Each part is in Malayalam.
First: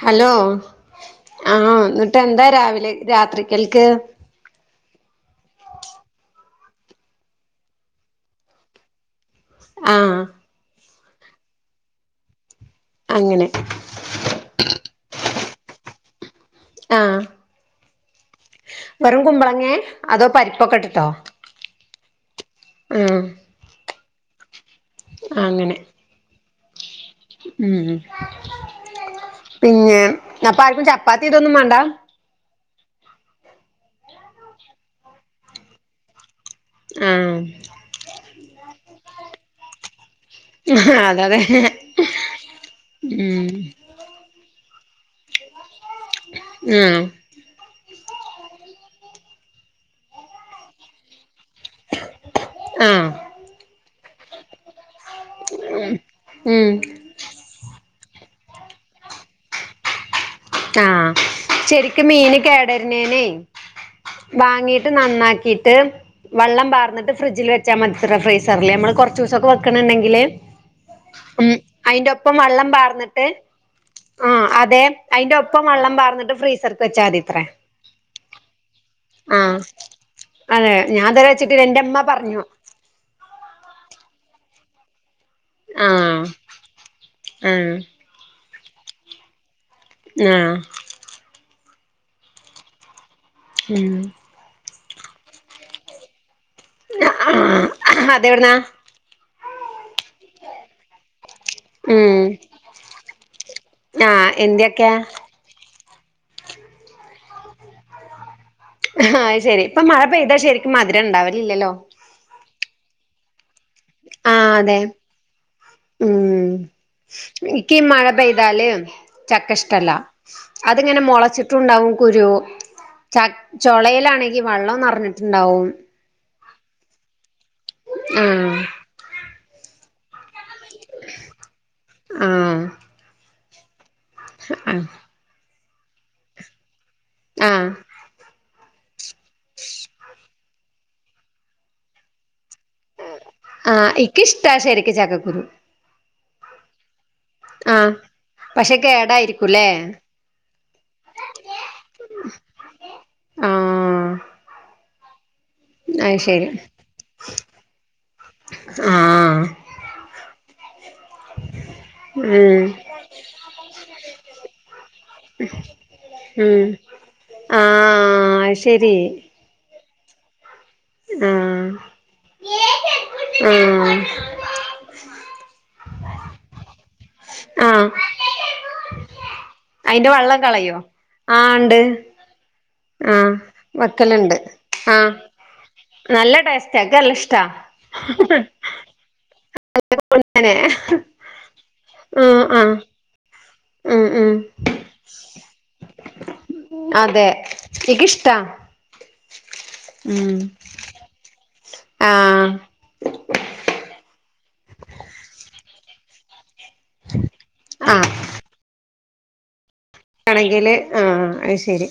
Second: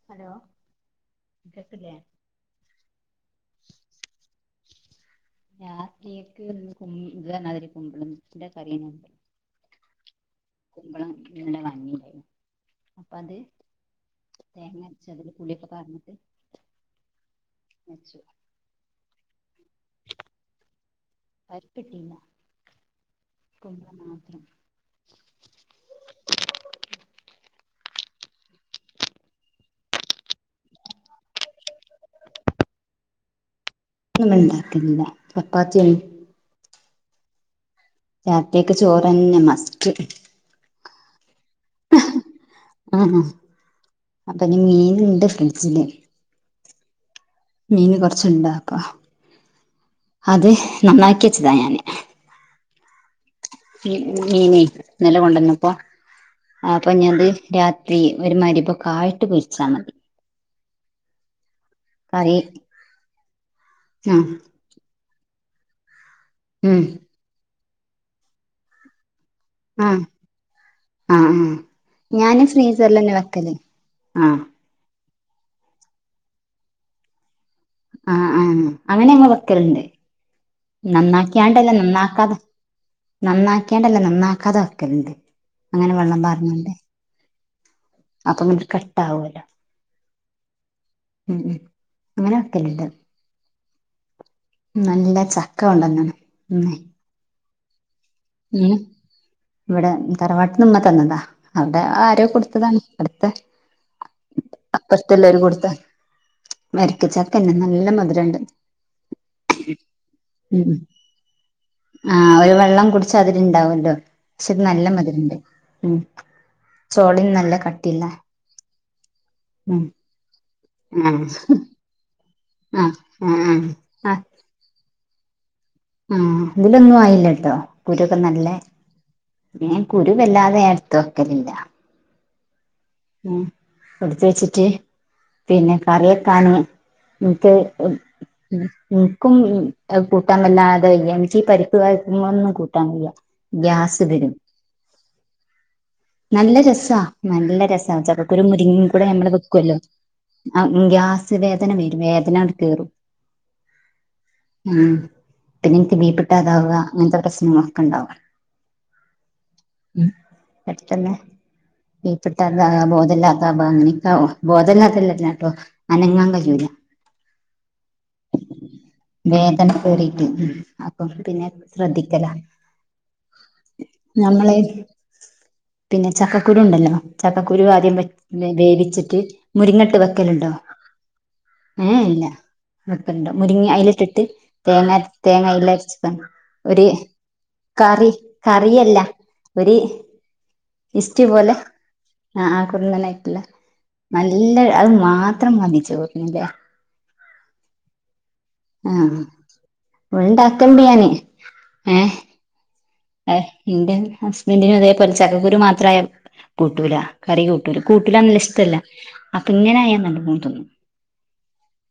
ഹലോ ആഹ് കേക്കില്ലേ ന്ന് ട്ടെന്താ രാവിലെ രാത്രിക്കൽക്ക്? ഞാൻ കേക്ക് ഇത് പറഞ്ഞമാതിരി കുമ്പളുംത്തിന്റെ കറിയ്ന്നു ഇവടെ ആഹ്. കുമ്പളം ഇന്റെ കഞ്ഞീണ്ടായിരുന്നു അപ്പ അത്. അങ്ങനെ തേങ്ങ അര്ച്ച് അതില് പുളിയൊക്കെ പാർന്നിട്ട്. ആഹ്. മെച്ചു. വെറും കുമ്പളങ്ങേ അതോ പരിപ്പൊക്കെട്ടിട്ടോ? പരിപ്പിട്ടില്ല ഉം. കുമ്പളം മാത്രം. അങ്ങനെ. ഉം പിന്നെ അപ്പോ ആർക്കും ചപ്പാത്തി ഇതൊന്നും വേണ്ട. ന്നുണ്ടാക്കലില്ല ചപ്പാത്തിയൊന്നും. ആഹ്. രാത്രിക്ക് ചോറ് തന്നെ മസ്റ്റ്. ഹ് ഹ് അതതെ. ആണോ അപ്പോ ഞ് മീനുണ്ട് ഫ്രിഡ്ജില്. ആഹ്. മീൻ കൊറച്ചുണ്ട് അപ്പോ അത് നന്നാക്കിച്ചതാ ഞാന്. ആഹ്. മീന് ന്നലെ കൊണ്ടുന്നപ്പോ ഉം അപ്പോ ഞത് രാ ത്രി ഒരു മഅരിപൊക്കായിട്ട് പൊരിച്ചാ മതി. ആഹ് ശരിക്ക് കറി മീന് കേടര്ണേന് ആഹ് വാങ്ങി ട്ട് നന്നാക്കിയിട്ട് വെള്ളം ഉം പാർന്ന്ട്ട് ഫ്രിഡ്ജിൽ വച്ചാൽ മതി ഫ്രീസറില് നമ്മൾ കെറ്ച്ച് ദിവസ ആഹ് ക്ക്ണുണ്ടെങ്കിലേ. ആഹ് ഉം ആഹ് അയിന്റെ ഒപ്പം ഞാന് വെള്ളം ഫ്രീസറിലെന്നെ പാർന്നിട്ട് വെക്കല് ആഹ് അതെ. അയ്ന്റെ ഒപ്പം വെള്ളം പാർന്ന്ട്ട് ഫ്രീസർക്ക് വെച്ചാ മതിത്രേ. ആഹ് ആഹ് അങ്ങനെമ്മ ആഹ് വെക്കലുണ്ട് അതെ ഞാൻ ഇതുവരെ വെച്ചിട്ടില്ല നന്നാക്കിയാണ്ടല്ല എന്റെ ഇമ്മ നന്നാക്കാതെ. പറഞ്ഞു നന്നാക്കിണ്ടല്ല നന്നാക്കാതെ വക്കലുണ്ട്. ആഹ് അം. അപ്പൊ പിന്നെ കെട്ടാവൂല. ങ്ങ. ഉം ഉം അങ്ങനെ വെക്കലല്ല. ഉം. നല്ല ചക്ക കെണ്ടന്ന്ണ് മ്. [unintelligible] ഉം ഇവിടെ തറവാട്ട്ന്ന്മ്മ തന്നതാ. അവിടെ ഉം ആരോ കൊടുത്തതാണ് അടുത്തെ ആഹ് എന്ത്യൊക്കെയാ അപ്പറത്തെ ല്ലരും കൊടുത്ത വരക്കച്ചക്ക നല്ല മധുരണ്ട്. ആഹ് ശരി ഇപ്പൊ മഴ പെയ്താ ശരിക്കും മധുരം ഉണ്ടാവലില്ലല്ലോ? ആ ഒരു വെള്ളം കുടിച്ച അതില് ഇണ്ടാവല്ലോ ആഹ് പക്ഷെത് അതെ നല്ല മധുരുണ്ട് മ് ഉം ചോളേം ന്നല്ല കട്ടിള്ള ല് ചക്ക ഉം ഇഷ്ടല്ല അതിങ്ങനെ ആഹ് മുളച്ചിട്ടണ്ടാവും കുരു ആഹ് ച ആഹ് ആഹ് ചുളയിലാണെങ്കി വെള്ളം നിറഞ്ഞിട്ടുണ്ടാവും. ആ ഇതിലൊന്നും ആയില്ലട്ടോ കുരൊക്കെ ആഹ് നല്ലേ പിന്നെ കുരുവല്ലാതെ എടുത്ത് വയ്ക്കലില്ല. മ് ഉം കൊടുത്ത വെച്ചിട്ട് ആഹ് പിന്നെ കറി വെക്കാന് ഇന്ക്ക് ആഹ് ഇന്ക്കും കൂട്ടാൻ വല്ലാതെയ്യ എനിക്ക് ഈ പരിക്ക് കൊന്നും കൂട്ടാൻവയ്യ ആ ഇക്കിഷ്ട ശരിരിക്ക ചക്കക്കുരു നല്ല രസ നല്ല രസ ആഹ് ചക്കക്കുരു പക്ഷെ മുരിങ്ങും കൂടെ നമ്മൾ കേടായിരിക്കുംല്ലേ വെക്കുല്ലോ? ആ ഗ്യാസ് വേദന വരും വേദന കയറും. ആ ഉ പിന്നെ എനിക്ക് ബീ ശരി പിട്ടാതാവുക അങ്ങനത്തെ പ്രശ്നങ്ങളൊക്കെ ഉണ്ടവാ ആഹ് മ് പഠിക്കന്നെ ഉം [unintelligible] ബോധല്ലാത്ത നക്കവൊ ബോധല്ലാത്തല്ലാട്ടോ അനങ്ങാൻ കഴിയൂല. ആ വേദന കറിട്ട് പിന്നെ ആഹ് ശ്രദ്ധിക്കല ആഹ് നമ്മള് പിന്നെ ചക്കക്കുരുണ്ടല്ലോ? ചപ്പക്കുരു ആഹ് ആദ്യം വേവിച്ചിട്ട് മുരിങ്ങട്ട് വെക്കലുണ്ടോ? ആണ്ട് പ്പണ്ട മുരിങ്ങ അല ഇട്ടിട്ട് തേങ്ങ ആഹ് തേങ്ങ അയിലരിച്ച നല്ല ടേസ്റ്റ് ഒരു എക്കല്ല ഇഷ്ടാ കറി കറല്ല ഒരു അങ്ങനെ ഇസ്റ്റ് പോലെ ആഹ് ആ ആ ആഹ് കുറന്നാനയിട്ടിള്ള ഉം ഉം നല്ല അത് മാത്രം മതി ചോർന് ല്ലേ? അതെ ക്കിഷ്ടാ ആ ഉണ്ടാക്കൽണ്ട് ഞാന് ഏ ആഹ് എന്റെ ഹസ്ബൻഡിനും അതേപൊലെ ചക്കക്കുരു മാത്രയ കൂട്ടൂല. കറി കൂട്ടൂലാ ആഹ് കൂട്ടലാ നെല്ല ഇഷ്ടല്ല അപ്പൊ ഇങ്ങനെയാൽ.. ആണെങ്കില് ആ അത് ശരി..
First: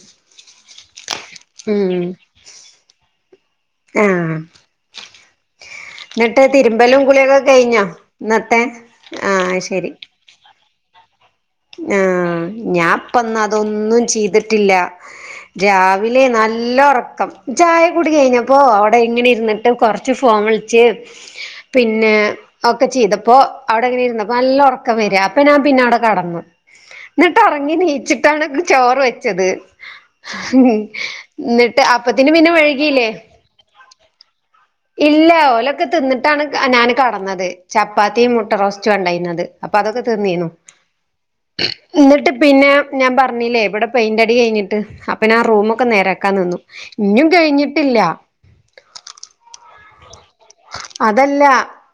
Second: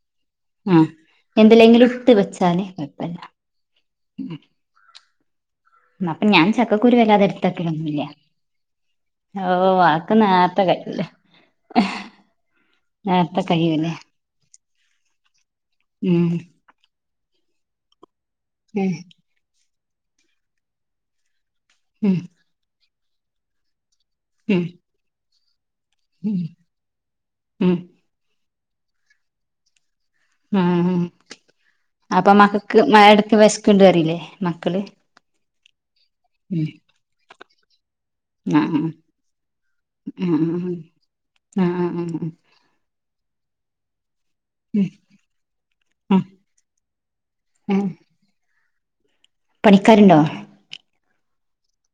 ആ എന്തില്ലെങ്കിലും ഇട്ട് വെച്ചാൽ കൊഴപ്പല്ല.. ആഹ.. അപ്പൊ ഞാൻ ചക്കക്കുരു തിരുമ്പലും വല്ലാതെ കുളിയൊക്കെ ഇടത്ത് കഴിഞ്ഞോ വെക്കലൊന്നുംല്ലാ ഇന്നത്തെ ആഹ് ഓ ക്ക്.. [inaudible] ല്ലാ.. ആ നേർത്തെ ഞാൻപ്പന്ന കഴിയൂലേ അതൊന്നും ചെയ്തിട്ടില്ല രാവിലെ ഉം ണെലാ.. നല്ല ഉറക്കം ചായ കൂടി കഴിഞ്ഞപ്പോ ഉം അവിടെ ഇങ്ങനെ ഇരുന്ന.. ഞാൻ കൊർച്ച് ഫോൺ വിളിച്ച് പിന്നെ ഉം ഒക്കെ ചെയ്തപ്പോ അവിടെങ്ങനെ ഇരുന്ന.. നല്ല ഉം ഉറക്കം വരി അപ്പൊ ഞാൻ പിന്നെ അവിടെ ഉം കിടന്നു നെട്ട് ഒറങ്ങി ഉം നീയിച്ചി.. നെട്ട് ആണ് ഇന്ന് ചോറ് വെച്ചത്.. ഉം നെട്ട് അപ്പത്തിന് പിന്നെ വഴ്കിയില്ലേ.. ക്ക് ണ്ട്ന്ന് പറയില്ലേ.. ഇല്ല ഓലൊക്കെ തിന്നിട്ടാണ് ഞൻ കടന്നത് ചപ്പാത്തിയും മുട്ട റോസ്റ്റും ഉണ്ടായിരുന്നത്.. അപ്പോ അതൊക്കെ തിന്നിനു.. ഉം.. ന്നിട്ട് പിന്നെ ഞാൻ പറഞ്ഞില്ലേ ഇവിടെ പെയിന്റ അടി കഴിഞ്ഞ.. നെട്ട് അപ്പ ഞാൻ റൂമൊക്കെ ആഹ് നേരക്കാൻ നിന്നു ഇഞ്ഞും കഴിഞ്ഞിട്ടില്ല.. പണിക്കാര്ണ്ടോ അതല്ല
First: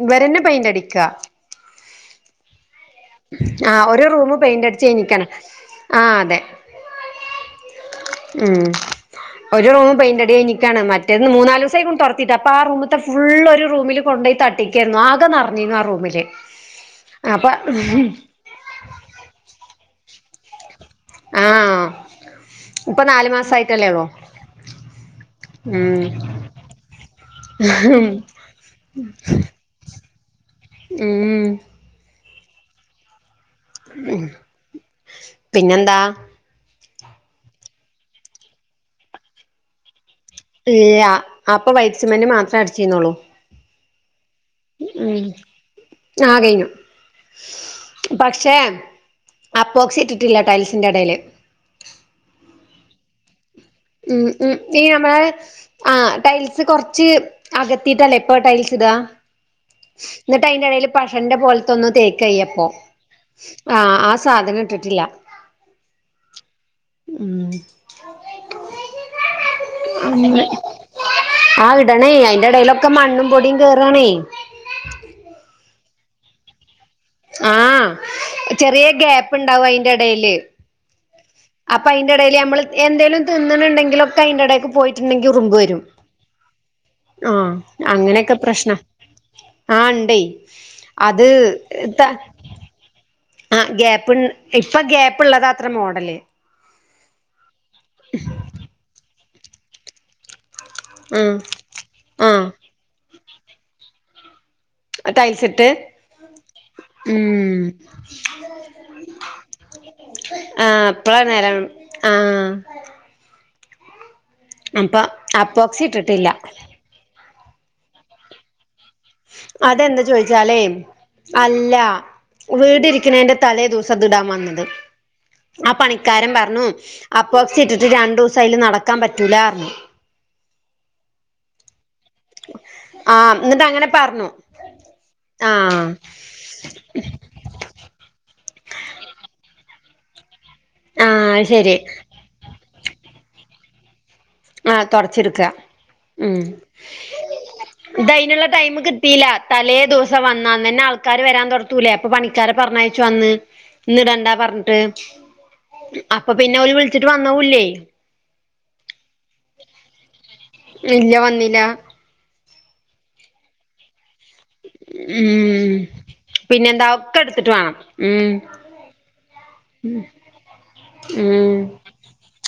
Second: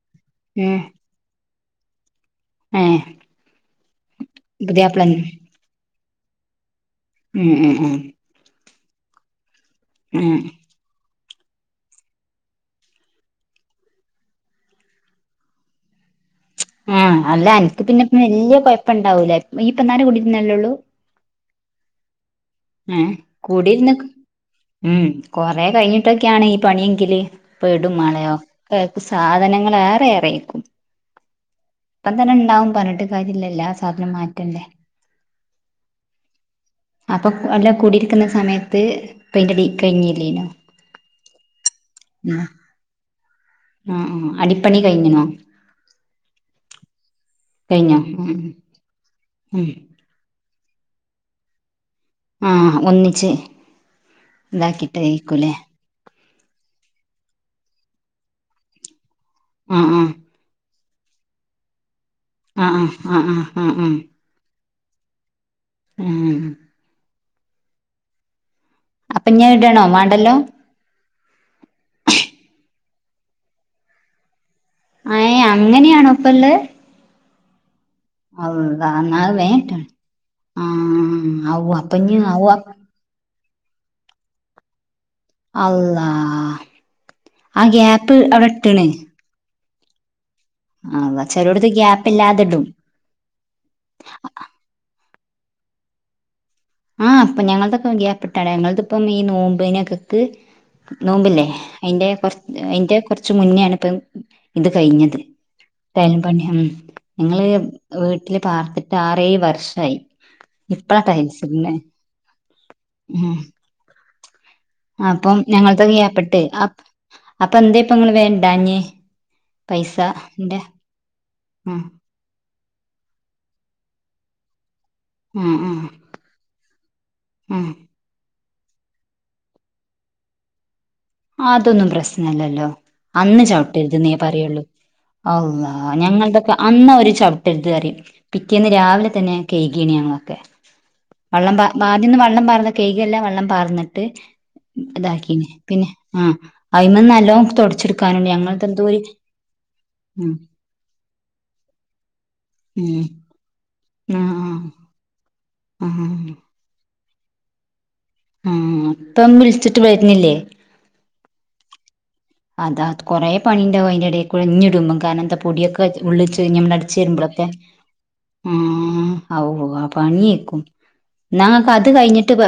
ഇവരെന്നെ പെയിന്റടിക്കാ ഏ ആ ഒരു റൂമ് പെയിന്റടിച്ച് കയിഞ്ക്ക്ണ് ആ അതെ ഉം ഉം ഉം ഉം ഒരു റൂമ് പെയിന്റടി ഉം കയ്ഞ്ക്കാണ് മറ്റ്‌ റ്റേത് മൂന്നാലൂസായ്ക്കുണു തൊടതീറ്റ് അപ്പൊ ആറൂമ്ത്തെ ഫുള്ളള് ഒരു റുമില് കൊണ്ടോയി തട്ടിക്കെര്ന്നു ആകെ നർഞ്ഞിരുന്നു ആ റൂമില് ആ അല്ല അപ്പൊ അൻക്ക് പിന്നെപ്പം വെല്ല്യ കൊയപ്പണ്ടാവൂല ഇയ്യ് ഇപ്പ നേരം കൂടിര്ന്നല്ലേള്ളൂ ആ ഇപ്പൊ ഏഹ് നാല് കൂടിയിരുന്ന് മാസായിട്ടല്ലേള്ളൂ ഉം കൊറെ കഴിഞ്ഞിട്ടൊക്കെയാണ് ഈ പണിയെങ്കില് പെടും മാണെ ഒക്കെ സാധനങ്ങള് എറെ ഏറെര്ക്കും ഉം ഉം പ്പ തന്നെണ്ടാവും പർഞ്ട്ട് കാര്യല്ല എല്ലാസ് ഉം പിന്നെന്താ പ്പം അല്ല കുടിരിക്ക്ന്ന സമയത്ത് പെയിന്റടി കയിഞ്ഞില്ലേനോ ഇല്ല അപ്പൊ വൈറ്റ് സിമെന്റ് മാത്രേ അട്ച്ചീന്നൊള്ളു ആ ആ അടിപ്പണി കഴിഞ്ഞ്ണോ ആ കയ്ഞ്ഞു കഴിഞ്ഞോ ഉം പക്ഷെ ഉം അപ്പോക്സി ട്ടില്ല ടൈൽസിന്റെടേല് ആ ഒന്നിച്ച് ഉം ഉ ഈ നമ്മളെ ഇതാക്കിട്ടേക്കൂലേ ആ ടൈൽസ് കൊർച്ച് അകത്തിട്ടല്ലേ ഇപ്പോ ടൈൽസ്ടാ ആ ആ ന്ന്ട്ടയ്ന്റെടേല് പഷന്റെ പോലെത്തൊന്ന് തേക്ക്യ്യപ്പോ ആഹ് ആഹ് ആഹ് ആഹ് ആഹ് ആ സ് സാധനം ഇട്ടിട്ടില്ല ഉം ഉം പ്പഞ്ഞി അത് ഇടണോ വേണ്ടല്ലോ അ ഇടണേ അയിന്റെ എടേലൊക്കെ മണ്ണും പൊടീം കേറാണേ എ അങ്ങനെയാണോ ഇപ്പള്ളത് ആ ചെറിയ ഗ്യാപ്പ് ണ്ടാവും അയ്ന്റെടേല് ആ അവ്വ അപ്പൊഞ്ഞി അവ്വ നമ്മള് എന്തേലും തിന്ന്ണ് ണ്ടെങ്കിലൊക്കെ അയ്ന്റെടേക്ക് പോയി ട്ട്ണ്ടെങ്കി ഉറുമ്പ് വെരും അള്ളാ ആ ഗ്യാപ്പ് അങ്ങനൊക്കെ അവിടെ പ്രശ്ന ഇട്ട്ണ് ആ ണ്ടേ അത് ത ത്ടും ആ ഗ്യാപ്പ്ൺ ഇപ്പൊ ഗ്യാപ്പ് ള്ളതാത്രെ മോഡല് ആ പ്പൊ ഞങ്ങളതൊക്കെ ഗ്യാപ്പ്ട്ടാണ് ഞങ്ങത്പ്പം ഈ നോമ്പിനകത്ത് ആഹ് നോമ്പില്ലേ അയ്ന്റെ കൊർ ആഹ് അയ്ന്റെ കൊർച്ച് മുന്നെണ് പ്പം ടൈൽസ്ട്ടത് ടൈൽപണി ഞങ്ങള് വീട്ടില് പാർത്ത്ട്ട് ആറേഴ് വർഷായി ആ ഇപ്പളാ പ്പളാ ടൈൽസ് നേരാവ്ണ് ഇടുന്നെ ആ ഉം അപ്പൊ അപ്പം അപ്പോക്സി ഞങ്ങൾതും ഇട്ടിട്ടില്ല ഗ്യാപ്പിട്ട് ആ അപ്പെന്തെ പ്പൊ ങ്ങള് വേണ്ടാഞ്ഞ് അതെന്താ ചോയ്ച്ചാലേ അല്ല ആഹ് വീടിരിക്ക്ണെന്റെ തലേ ദിവസം ഇത് ഇടാൻ വന്നത് ആഹ് ആ ആഹ് പണി ക്കാരം പർഞ്ഞു അപ്പോക്സി ആഹ് ഇട്ടിട്ട് രണ്ടുസയ്ല് നടക്കാൻ പറ്റൂലാ ർഞ്ഞു അതൊന്നും പ്രശ്നല്ലല്ലോ ആഹ് അന്ന് എന്നിട്ട് അങ്ങനെ ചവ്ട്ടര്ത് ന്നെ പറഞ്ഞു പറയൊള്ളു അള്ളാ ആഹ് ഞങ്ങൾതൊക്കെ അന്നൊര് ചൗ [unintelligible] പറയും പിറ്റേന്ന് രാവിലെ തന്നെ കഴകിയാണ് ഞങ്ങളൊക്കെ ആഹ് വള്ളം ശരി ആദ്യന്ന് വെള്ളം പാർന്ന കൈക വെള്ളം പാർന്നിട്ട് ആഹ് തുടച്ചിടുക്ക ഇതാക്കീന് പിന്നെ ആഹ് ഉം അയിമന്ന് നല്ലോം തൊടച്ചെടുക്കാനുണ്ട് ഇതിനുള്ള ഞങ്ങൾത് ടൈം എന്തോര് കിട്ടീയില്ല തലേ ദിവസം ഉം വന്നാ അങ്ങ തന്നെ ആൾക്കാര് വരാൻ തുൊടത്തൂലേ അപ്പൊ പണിക്കാരർ പറഞ്ഞാഴച്ചു ഉം വന്ന് ഇന്ന് ഇടണ്ടാ ആഹ് പറഞ്ഞിട്ട് ആഹ് അപ്പൊ പിന്നെ അവര് വിളിച്ചിട്ട് വന്നവുല്ലേ ആഹ അപ്പം വിളിച്ചിട്ട് വരുന്നില്ലേ ഇല്ല വന്നില്ല അതാത് കൊറെേ പണി ഉണ്ടാവും അതിൻ്റെ ഇട കുഴഞ്ഞിടുമ്പോം കനത്തെ ഉം പൊടിയൊക്കെ ഉള്ളിച്ച് നമ്മൾ പിന്നെന്താ അടിച്ച് ഒക്കെ വരുമ്പോഴൊക്കെ എടുത്തിട്ട് വേണം ഉം ആഹ ഔ ആഹ പണിയേക്കും ഉം ങ്ങൾക്ക് അത് കഴിഞ്ഞിട്ട് ഇട്ട്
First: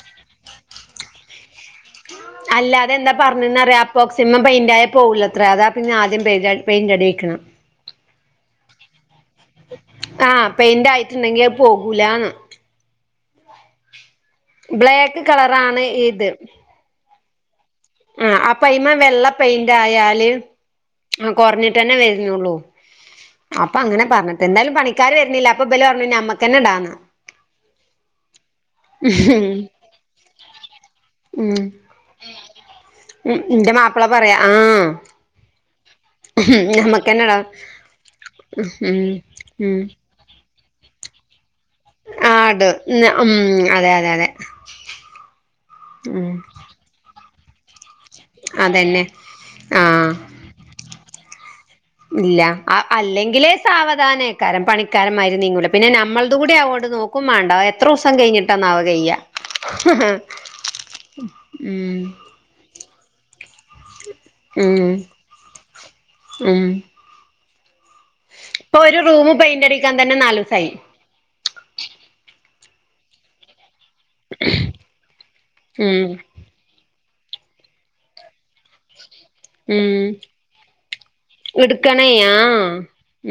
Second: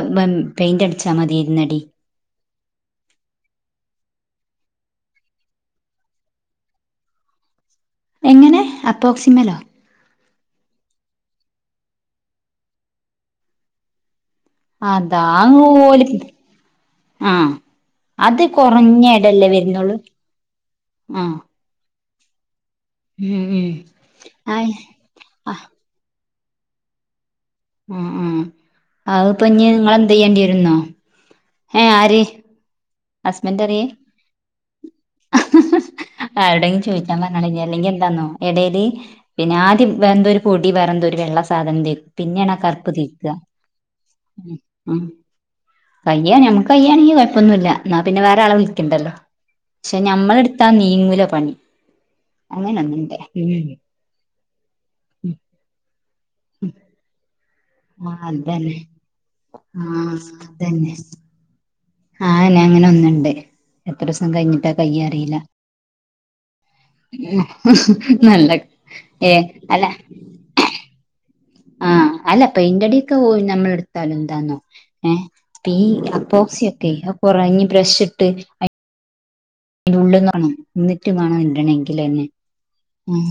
പെയിന്റ് അടിച്ചാ മതി ഇരുന്നടി അല്ലാതെ എന്താ പറഞ്ഞന്ന്റിയാം അപോക്സിമം പെയിന്റയ പോകൂല അത്ര അതാ പിന്നെ ആദ്യം പെയി പെയിന്റ് അടിയിക്കണം [inaudible] എങ്ങനെ അപ്പോക്സിമേലോ ആഹ് പെയിന്റെ ആയിട്ടുണ്ടെങ്കി പോകൂലാന്ന് ബ്ലാക്ക് അതാങ് കളറാണ് പോല ആഹ ആഹ അപയ്മ വെള്ള പെയിന്റ് ആയാല് ആഹ് കുറഞ്ഞി [unintelligible] വരുന്നുള്ളു ഉം ഉം അപ്പ അങ്ങനെ പറ്ഞെട്ട് ആഹ് എന്തലും പണിക്കർ വരണില്ല ആഹ് അപ്പ [unintelligible] നമ്മക്കന്നെ ഇടാന്ന് ആഹ ആഹ അഹ ഇപ്പൊ ഇഞ് നിങ്ങളെന്ത് ചെയെയ്യേണ്ടി വരുന്നോ ഉം ഏഹ ആര് ഉം ഹസ്ബൻഡ് എന്റെ അറിയേ മാപ്പിള പറയാ ആഹ ആരോടെങ്കും ചോദിക്കാൻ പറഞ്ഞള അല്ലെങ്കിൽ എന്താന്നോ എടെല് ഉം പിന്നെ ഉം ആദ്യം എന്തോരു പൊടി വേറന്തൊരു വെള്ള സാധനം തരും ആഹ് പിന്നെയാണ് ഇട് കറുപ്പ് തീക്കുക ഉം അതെ അതെ അതെ ഉം കയ്യാ നമുക്ക് കയ്യയാണെങ്കി കുഴപ്പൊന്നുമില്ല എന്നാ പിന്നെ വേറെ ആളെ അതന്നെ വിളിക്കണ്ടല്ലോ പക്ഷെ ആഹ് ഞമ്മള് എടുത്താ നീങ്ങൂല പണി ഇല്ല അങ്ങനെ ഒന്നുണ്ട് അല്ലെങ്കിലേ സാവ പ്രധാനക്കാരം പണിക്കാരന്മായി നീങ്ങൂല പിന്നെ നമ്മളുടെ കൂടി അവോട് നോക്കും വേണ്ടാ എത്ര ദിവസം ആഹ് അതന്നെ കഴിഞ്ഞിട്ടാന്നാവ കഴ്യയ ആഹ് ഉം ആഹനെ അങ്ങനെ ഒന്നുണ്ട് എത്ര ദിവസം കഴിഞ്ഞിട്ടാ ഉം കയ്യ അറിയില്ല ഉം നല്ലക് ഏഹ അല്ല സൈ ആഹ അല്ല പെയിന്റടൊക്കെ പോയി നമ്മൾടു എന്താന്നോ ഏഹ ഈ ഉം അപോക്സിക്കെ കുറഞ് ബ്രഷ ഇട്ട് [unintelligible] ഉം ഇള്ളും കാണണം എന്നിട്ടും എടുക്കണേ കാണനണ്ടണെങ്കിൽന്നെ ആ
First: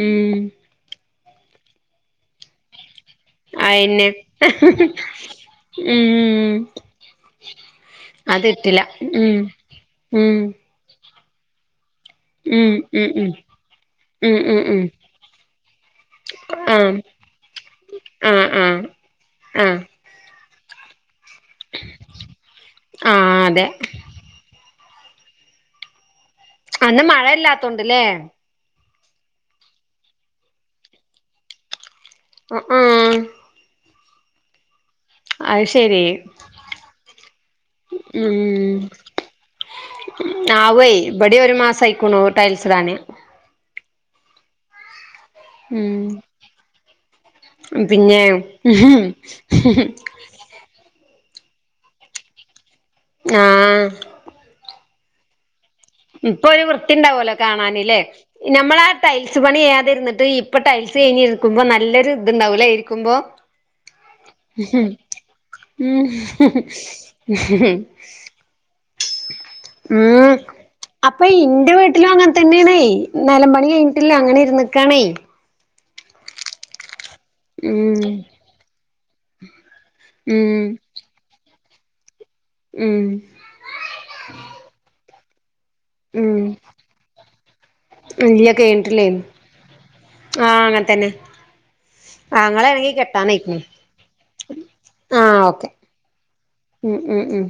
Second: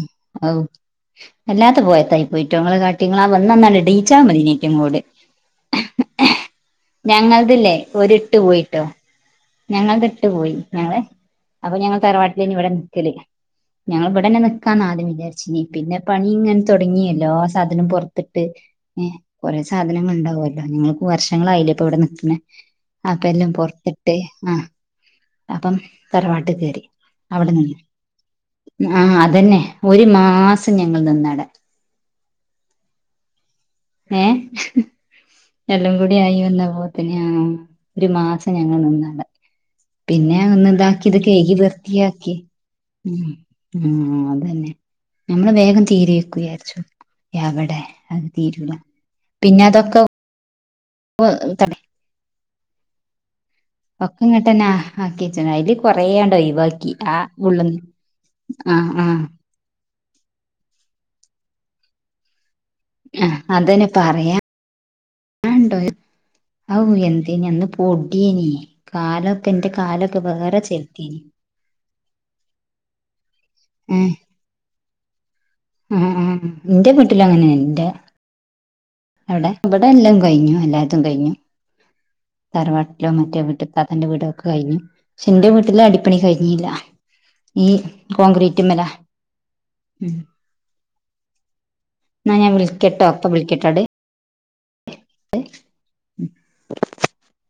ഉം അല്ലാത്ത പോയത്തായി പോയിട്ടോ ഇങ്ങൾ കാ കുങ്ങളാ വന്നന്നാണ് അയന്നെ എടയിച്ചാൽ മതിനിക്കും കൂടെ ഉം ഞങ്ങളതല്ലേ ഒരിട്ട് അതിട്ടില്ല പോയിട്ടോ ഉം ഞങ്ങളത് ഇട്ട് ഉം പോയി ഞങ്ങളെ അപ്പൊ ഞങ്ങൾ തറവാട്ടിൽ ഇനി ഇവിടെ ഉം ഉം നിക്കലില്ല ഉം ഞങ്ങ ഉം ഇവിടെന്നെ ഉം ഉം നിക്കാന്ന് ആദ്യം വിചാരിച്ച പിന്നെ പണി ഇങ്ങനെ ആ തുടങ്ങിയല്ലോ ആ സാധനം ആ പുറത്തിട്ട് ആ കൊറെേ ആ സാധനങ്ങൾണ്ടാവും നിങ്ങക്ക് വർഷങ്ങളായില്ലേ ഇപ്പ ഇവിടെ നിക്കുന്ന ആ അപ്പ എല്ലാം അതെ പുറത്തി ട്ടേ ആ അപ്പം തറവാട്ടക്ക് അന്ന് മഴയില്ലാത്തോണ്ട്ല്ലേ ആഹ അതന്നെ ഒരു മാസം ഞങ്ങൾ നിന്നട അഹ് ആഹ ഏഹ അത് എല്ലം ശരി കൂടി ആയി വന്ന പോലെ തന്നെയ ഒരു മാസം ഉം ഞങ്ങൾ നിന്നാണ് പിന്നെ ഒന്ന് ആവേ ഇതാക്കി ഇത് ഇവിടെ കഴകി ഒരു മാസം ആയിക്കുണു വൃത്തിയാക്കി ടൈൽസ് ഇടാന് ഉം അതന്നെ ഞമ്മള് വേഗം ഉം തീരുവായിരിക്കും വിചാരിച്ചു. എവടെ പിന്നെ അത് തീരൂലാ പിന്നെ അതൊക്കെ [unintelligible] ആഹ് ഒക്ക ഇങ്ങട്ടന്നെ ആക്കി വെച്ചിണ് അയില് കൊറേയാണ്ട് ഇപ്പൊ ഒരു ഒഴിവാക്കി ആ വൃത്തിയിണ്ടാവല്ലോ ഉള്ള് കാണാന് ല്ലേ നമ്മളാ ആ ആഹ് ആഹ് ടൈൽസ് പണി ചെയ്യാതിരുന്നട്ട് ഇപ്പ ടൈൽസ് കഴിഞ്ഞിരിക്കുമ്പോ നല്ലൊരു ഇതുണ്ടാവൂലേ ആഹ് അതന്നെ പറയാ ഹം [unintelligible] ആവൂ എന്തേനി അന്ന് പൊടിയും കാലൊക്കെ ഇൻ്റെ കാലൊക്കെ ഉം വേറെ ചെ അപ്പൊ [unintelligible] ഇന്റെ വീട്ടിലും അങ്ങൻ തെന്നെയാണേ നെലം പണി കഴിഞ്ഞിട്ടില്ലാ ഏഹ് അങ്ങനെ ഇരുന്നക്കാണേ ആഹ് ഇന്റെ വീട്ടിലു അങ്ങനെയാ ഇൻ്റെ ഉം അവിടെ ഇബടെ എല്ലോം കയിഞ്ഞു ഉം എല്ലാത്തും കഴിഞ്ഞു ഉം തറവാട്ടിലോ മറ്റേ വീട്ട് താത്താൻ്റെ വീടൊക്കെ കയിഞ്ഞു ക്ഷെ ഇന്റെ വീട്ടില് അടി പ്പണി ഉം കഴിഞ്ഞില്ല ഈ ഇല്ല കോൺക്രീറ്റുമ്മലാ കഴിഞ്ഞിട്ടില്ലേ ആഹ് അങ്ങനെ തന്നെ എന്നാ ഞാൻ ആങ്ങളാണെങ്കി വിളിക്കട്ടോ ഇപ്പ കെട്ടാന്നായിക്ക്ണ് വിളിക്കട്ടോ ആഹ് ഓക്കെ ഉം ഉം ഉം